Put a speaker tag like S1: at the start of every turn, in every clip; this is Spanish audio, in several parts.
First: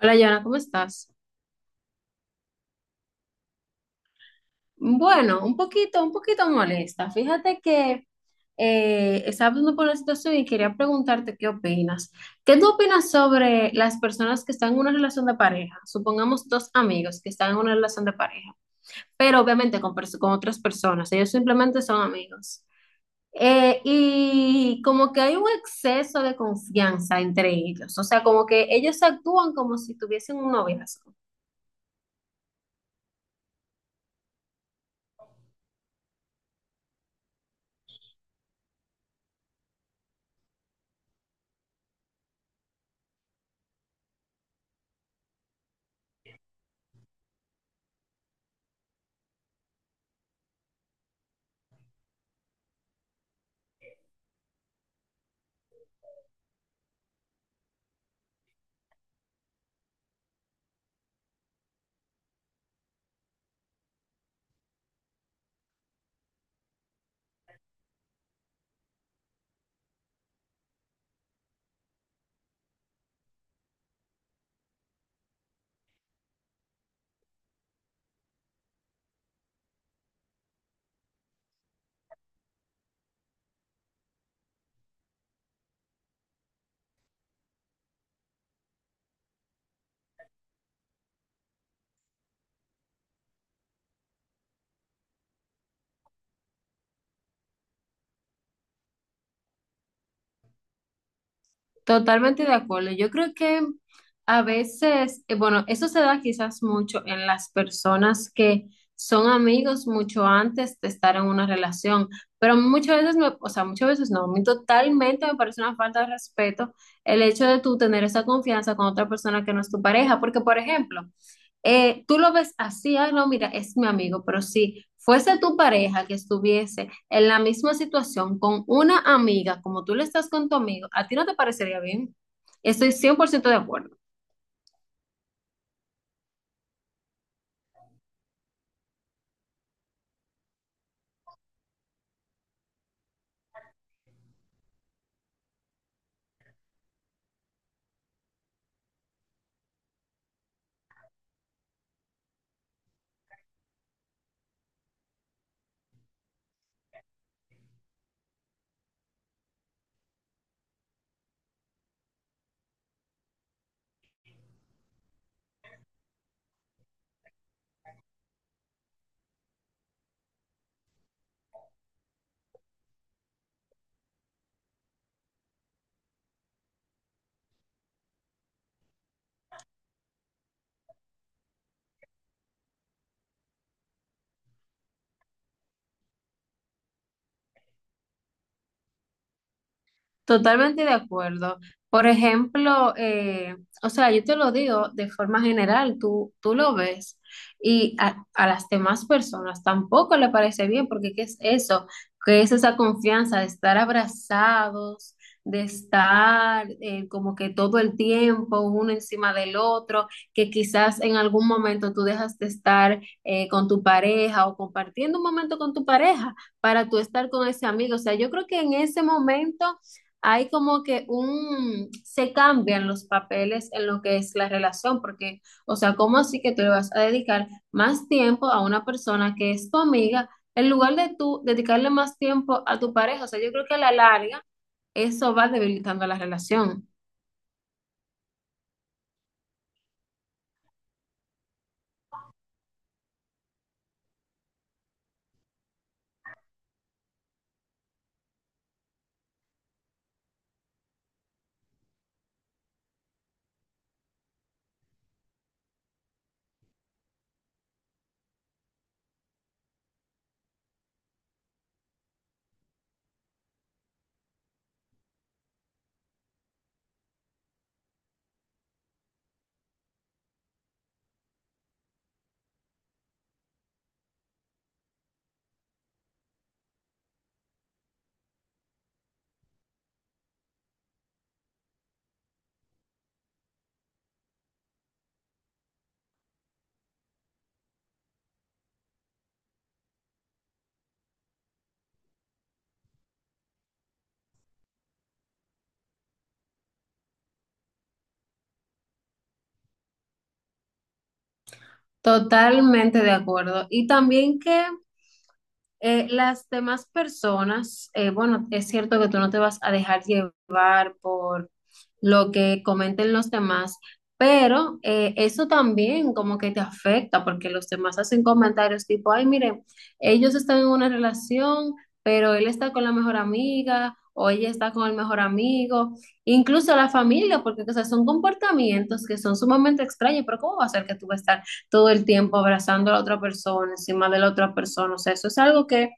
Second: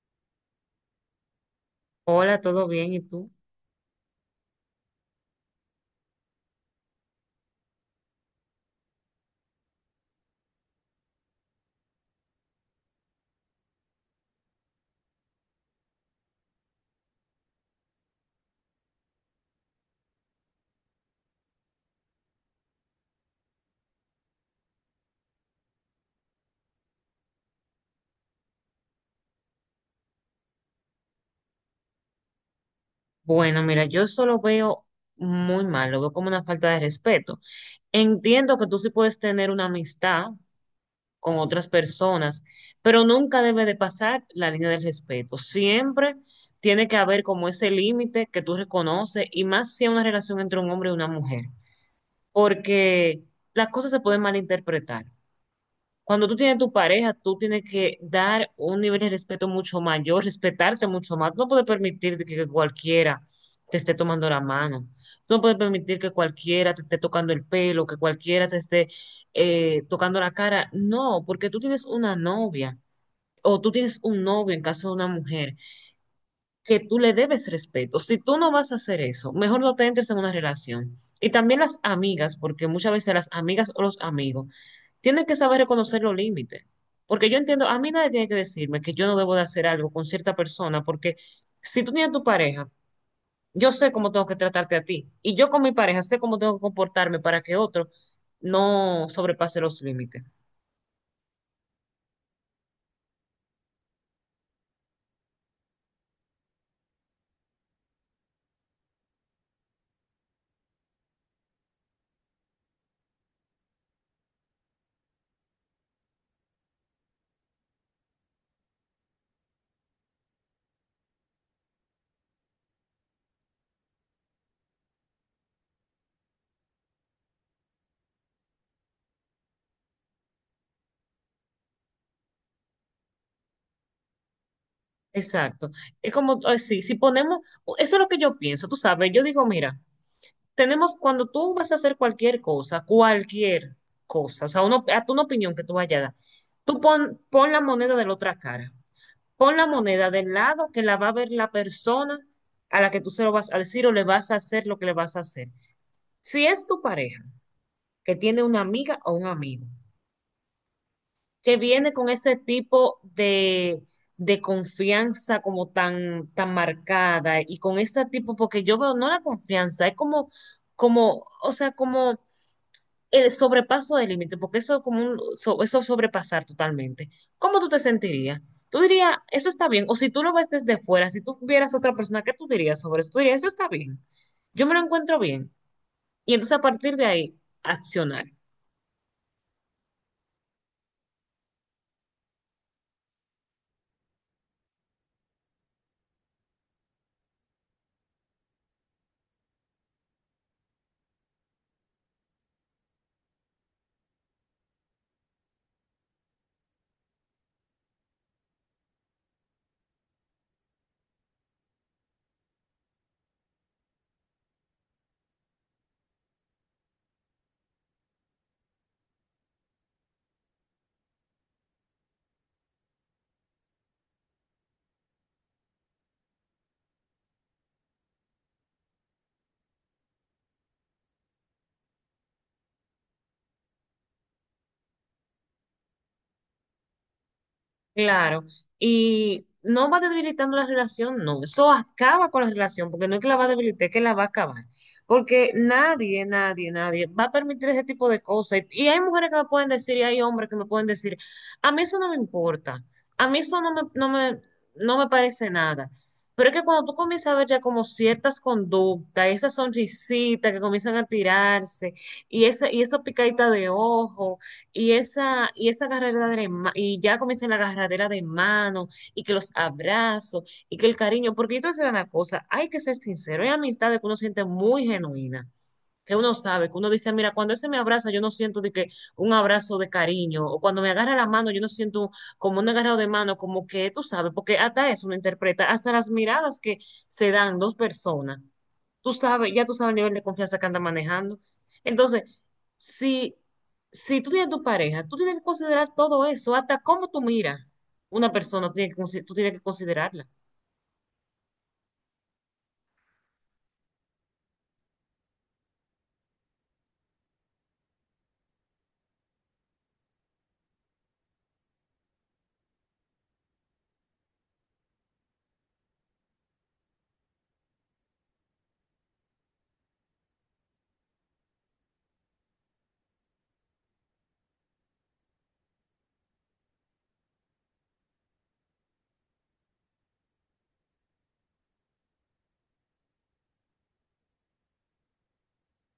S1: Hola, Yana, ¿cómo estás?
S2: Hola, ¿todo bien? ¿Y tú?
S1: Bueno, un poquito molesta. Fíjate que estaba pasando por una situación y quería preguntarte qué opinas. ¿Qué tú opinas sobre las personas que están en una relación de pareja? Supongamos dos amigos que están en una relación de pareja, pero obviamente con otras personas. Ellos simplemente son amigos. Y como que hay un exceso de confianza entre ellos. O sea, como que ellos actúan como si tuviesen un noviazgo.
S2: Bueno, mira, yo eso lo veo muy mal, lo veo como una falta de respeto. Entiendo que tú sí puedes tener una amistad con otras personas, pero nunca debe de pasar la línea del respeto. Siempre tiene que haber como ese límite que tú reconoces y más si es una relación entre un hombre y una mujer, porque las cosas se pueden malinterpretar. Cuando tú tienes tu pareja, tú tienes que dar un nivel de respeto mucho mayor, respetarte mucho más. Tú no puedes permitir de que cualquiera te esté tomando la mano. Tú no puedes permitir que cualquiera te esté tocando el pelo, que cualquiera te esté tocando la cara. No, porque tú tienes una novia o tú tienes un novio en caso de una mujer que tú le debes respeto. Si tú no vas a hacer eso, mejor no te entres en una relación. Y también las amigas, porque muchas veces las amigas o los amigos tiene que saber reconocer los límites. Porque yo entiendo, a mí nadie tiene que decirme que yo no debo de hacer algo con cierta persona, porque si tú tienes tu pareja, yo sé cómo tengo que tratarte a ti. Y yo con mi pareja sé cómo tengo que comportarme para que otro no sobrepase los límites.
S1: Totalmente de acuerdo. Yo creo que a veces, bueno, eso se da quizás mucho en las personas que son amigos mucho antes de estar en una relación, pero muchas veces no, a mí totalmente me parece una falta de respeto el hecho de tú tener esa confianza con otra persona que no es tu pareja, porque por ejemplo, tú lo ves así, ay, no, mira, es mi amigo, pero si fuese tu pareja que estuviese en la misma situación con una amiga, como tú le estás con tu amigo, a ti no te parecería bien. Estoy 100% de acuerdo.
S2: Exacto. Es como, sí, si ponemos, eso es lo que yo pienso, tú sabes, yo digo, mira, tenemos, cuando tú vas a hacer cualquier cosa, o sea, uno, hasta una opinión que tú vayas a dar, tú pon, pon la moneda de la otra cara. Pon la moneda del lado que la va a ver la persona a la que tú se lo vas a decir o le vas a hacer lo que le vas a hacer. Si es tu pareja que tiene una amiga o un amigo que viene con ese tipo de confianza como tan, tan marcada y con ese tipo, porque yo veo no la confianza, es como, como, o sea, como el sobrepaso del límite, porque eso es como un, eso es sobrepasar totalmente. ¿Cómo tú te sentirías? Tú dirías, eso está bien, o si tú lo ves desde fuera, si tú vieras a otra persona, ¿qué tú dirías sobre eso? Tú dirías, eso está bien, yo me lo encuentro bien. Y entonces a partir de ahí, accionar.
S1: Totalmente de acuerdo. Por ejemplo, o sea, yo te lo digo de forma general, tú lo ves y a las demás personas tampoco le parece bien, porque ¿qué es eso? ¿Qué es esa confianza de estar abrazados, de estar como que todo el tiempo uno encima del otro, que quizás en algún momento tú dejas de estar con tu pareja o compartiendo un momento con tu pareja para tú estar con ese amigo? O sea, yo creo que en ese momento hay como que se cambian los papeles en lo que es la relación, porque, o sea, ¿cómo así que tú le vas a dedicar más tiempo a una persona que es tu amiga en lugar de tú dedicarle más tiempo a tu pareja? O sea, yo creo que a la larga eso va debilitando la relación.
S2: Claro, y no va debilitando la relación, no, eso acaba con la relación, porque no es que la va a debilitar, es que la va a acabar, porque nadie, nadie, nadie va a permitir ese tipo de cosas, y hay mujeres que me pueden decir, y hay hombres que me pueden decir, a mí eso no me importa, a mí eso no me, no me parece nada, pero es que cuando tú comienzas a ver ya como ciertas conductas, esas sonrisitas que comienzan a tirarse, y esa picadita de ojo y esa carrera de la y ya comienza la carrera de mano, y que los abrazos, y que el cariño, porque yo te voy a decir una cosa, hay que ser sincero, hay amistades que uno siente muy genuina, que uno sabe, que uno dice, mira, cuando ese me abraza, yo no siento de que un abrazo de cariño, o cuando me agarra la mano, yo no siento como un agarrado de mano, como que tú sabes, porque hasta eso uno interpreta, hasta las miradas que se dan dos personas, tú sabes, ya tú sabes el nivel de confianza que anda manejando. Entonces, si, si tú tienes tu pareja, tú tienes que considerar todo eso, hasta cómo tú miras una persona, tú tienes que, tú tienes que considerarla.
S1: Totalmente de acuerdo. Y también que las demás personas, bueno, es cierto que tú no te vas a dejar llevar por lo que comenten los demás, pero eso también como que te afecta porque los demás hacen comentarios tipo, ay, miren, ellos están en una relación, pero él está con la mejor amiga o ella está con el mejor amigo, incluso la familia, porque o sea, son comportamientos que son sumamente extraños, pero ¿cómo va a ser que tú vas a estar todo el tiempo abrazando a la otra persona, encima de la otra persona? O sea, eso es algo que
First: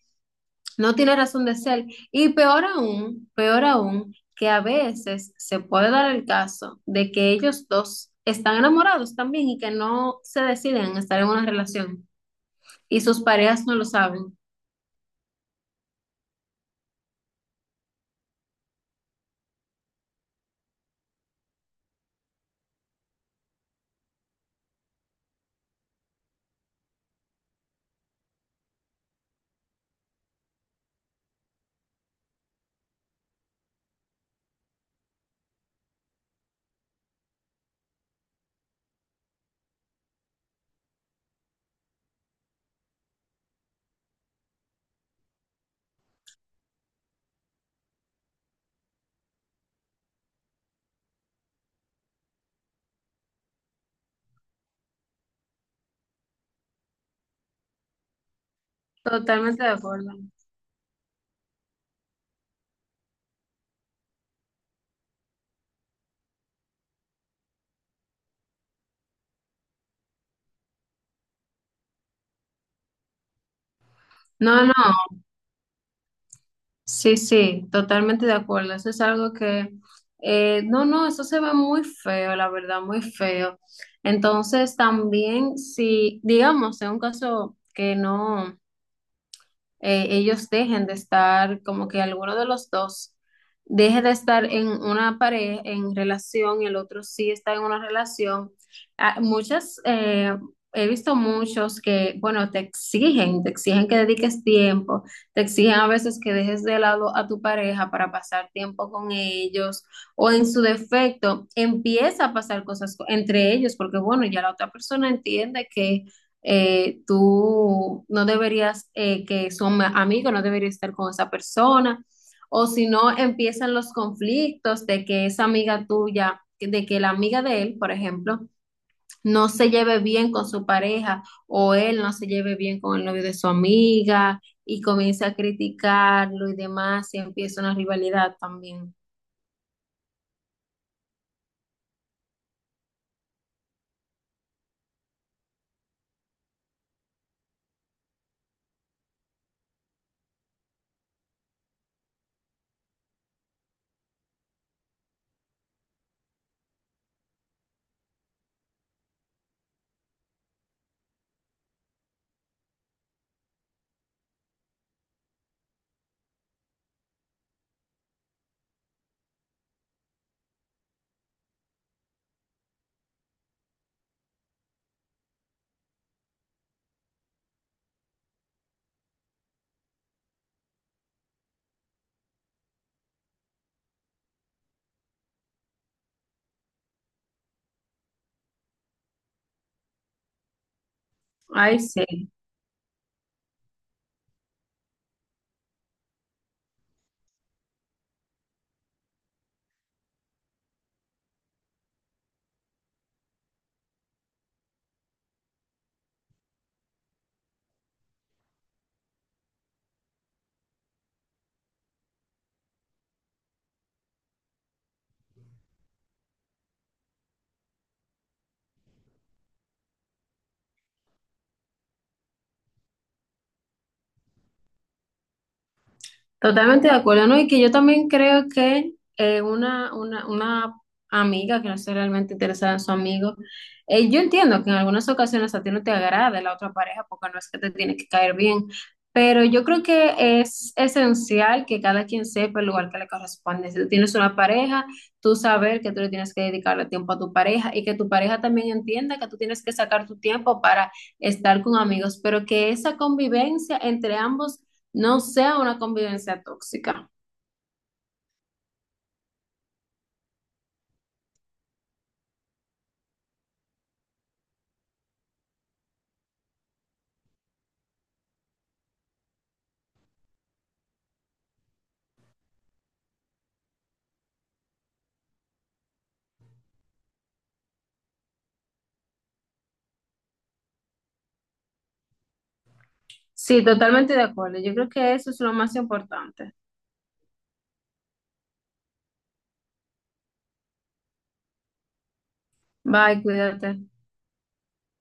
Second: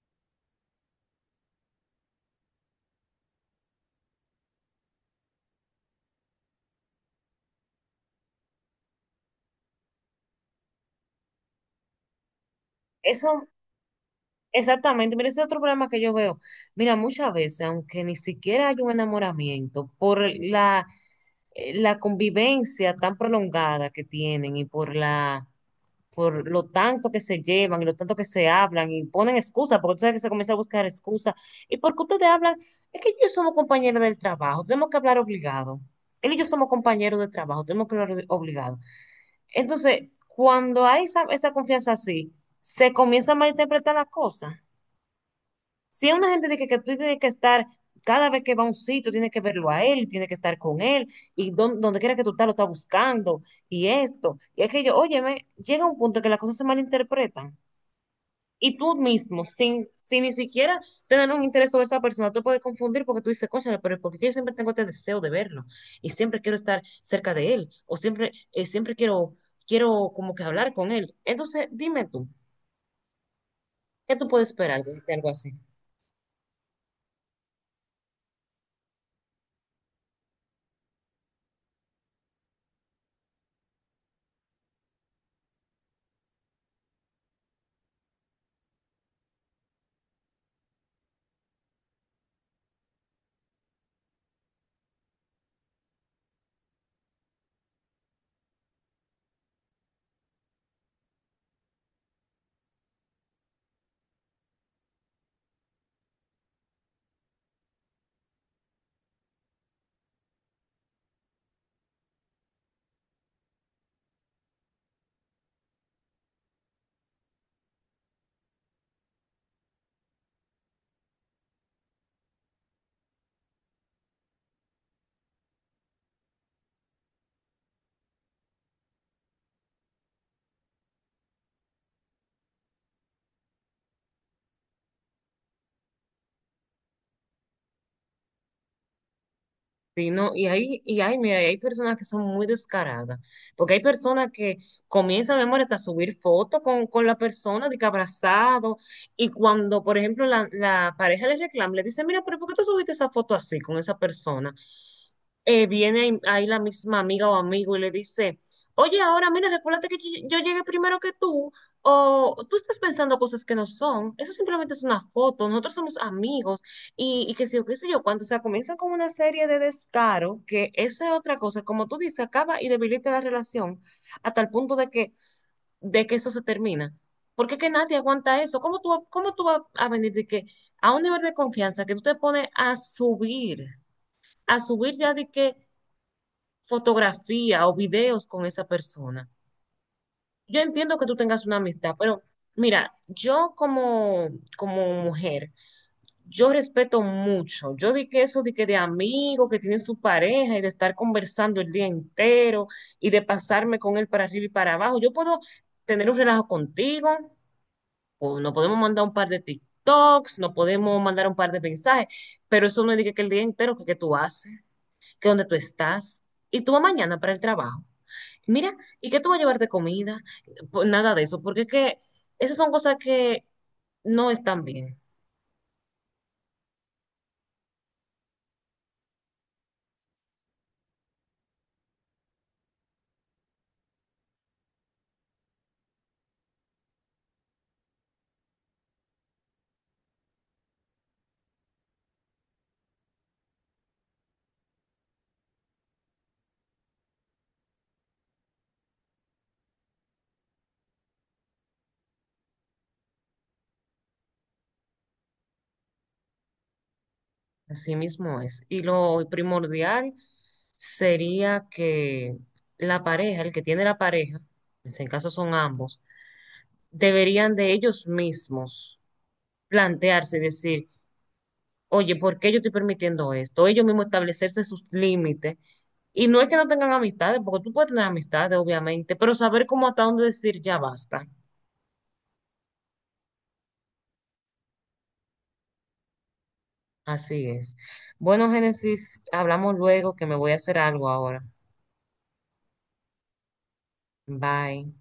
S1: no tiene razón de ser. Y peor aún, que a veces se puede dar el caso de que ellos dos están enamorados también y que no se deciden a estar en una relación y sus
S2: Eso,
S1: parejas no lo saben.
S2: exactamente, mira, ese es otro problema que yo veo. Mira, muchas veces, aunque ni siquiera hay un enamoramiento, por la, la convivencia tan prolongada que tienen y por la por lo tanto que se llevan y lo tanto que se hablan y ponen excusas, porque tú sabes que se comienza a buscar excusas. ¿Y por porque ustedes hablan? Es que ellos somos compañeros del trabajo, tenemos que hablar obligado. Él y yo somos compañeros de trabajo, tenemos que hablar obligado. Entonces, cuando hay esa, esa confianza así, se comienza a malinterpretar las cosas. Si es una gente de que tú tienes que estar, cada vez que va a un sitio, tienes que verlo a él, tienes que estar con él, y donde quiera que tú estás, lo estás buscando, y esto, y aquello, óyeme, llega un punto que las cosas se malinterpretan, y tú mismo,
S1: Totalmente de
S2: sin,
S1: acuerdo.
S2: sin ni siquiera tener un interés sobre esa persona, tú puedes confundir porque tú dices, cónchale, pero porque yo siempre tengo este deseo de verlo, y siempre quiero estar cerca de él, o siempre, siempre quiero, quiero como que hablar con él. Entonces, dime tú, ¿qué tú puedes
S1: No,
S2: esperar
S1: no,
S2: de algo así?
S1: sí, sí, totalmente de acuerdo. Eso es algo que, no, no, eso se ve muy feo, la verdad, muy feo. Entonces, también si, digamos, en un caso que no ellos dejen de estar, como que alguno de los dos deje de estar en una pareja, en relación, y el otro sí está en una relación. Ah, he visto muchos que, bueno, te exigen que dediques tiempo, te exigen a veces que dejes de lado a tu pareja para pasar tiempo con ellos, o en su defecto, empieza a pasar cosas co- entre ellos, porque bueno, ya la otra persona entiende que tú no deberías, que son amigos, no deberías estar con esa persona, o si no empiezan los conflictos de que esa amiga tuya, de que la amiga de él, por ejemplo, no se lleve bien con su pareja o él no se lleve bien con el novio de su amiga y comienza a criticarlo y demás y empieza una rivalidad también.
S2: Sí, no, y hay, mira, y hay personas que son muy descaradas, porque hay personas que comienzan, mi amor, hasta a subir fotos con la persona, de que abrazado, y cuando, por ejemplo, la pareja le reclama, le dice, mira, pero ¿por qué tú subiste esa foto así con esa persona? Viene ahí la misma amiga o amigo y le dice, oye, ahora mira, recuérdate que yo llegué primero que tú, o tú estás pensando cosas que no son, eso simplemente es una foto, nosotros somos amigos, y que sé yo, qué sé yo, cuando, o sea, comienzan con una serie de descaro, que esa es otra cosa, como tú dices, acaba y debilita la relación hasta el punto de que eso se termina. Porque es que nadie aguanta eso. ¿Cómo tú, cómo tú vas a venir de que a un nivel de confianza que tú te pones a subir ya de que fotografía o videos con esa persona. Yo entiendo que tú tengas una
S1: Ay,
S2: amistad,
S1: sí.
S2: pero mira, yo como, como mujer, yo respeto mucho. Yo di que eso di que de amigo, que tiene su pareja y de estar conversando el día entero y de pasarme con él para arriba y para abajo, yo puedo tener un relajo contigo, o no podemos mandar un par de TikToks, no podemos mandar un par de mensajes, pero eso no es de que el día entero que tú haces, que dónde tú estás y tú vas mañana para el trabajo. Mira, ¿y qué tú vas a llevar de comida? Pues nada de eso, porque es que esas son cosas que no están bien.
S1: Totalmente de acuerdo, ¿no? Y que yo también creo que una amiga que no esté realmente interesada en su amigo, yo entiendo que en algunas ocasiones a ti no te agrada la otra pareja porque no es que te tiene que caer bien, pero yo creo que es esencial que cada quien sepa el lugar que le corresponde. Si tú tienes una pareja, tú saber que tú le tienes que dedicarle tiempo a tu pareja y que tu pareja también entienda que tú tienes que sacar tu tiempo para estar con amigos, pero que esa convivencia entre ambos no sea una convivencia tóxica.
S2: Así mismo es. Y lo primordial sería que la pareja, el que tiene la pareja, en este caso son ambos, deberían de ellos mismos plantearse y decir, oye, ¿por qué yo estoy permitiendo esto? Ellos mismos establecerse sus límites. Y no es que no tengan amistades, porque tú puedes tener amistades, obviamente, pero saber cómo hasta dónde decir ya basta.
S1: Sí, totalmente de acuerdo. Yo creo que eso es lo más importante.
S2: Así es. Bueno, Génesis, hablamos luego que me voy a hacer algo ahora.
S1: Bye, cuídate.
S2: Bye.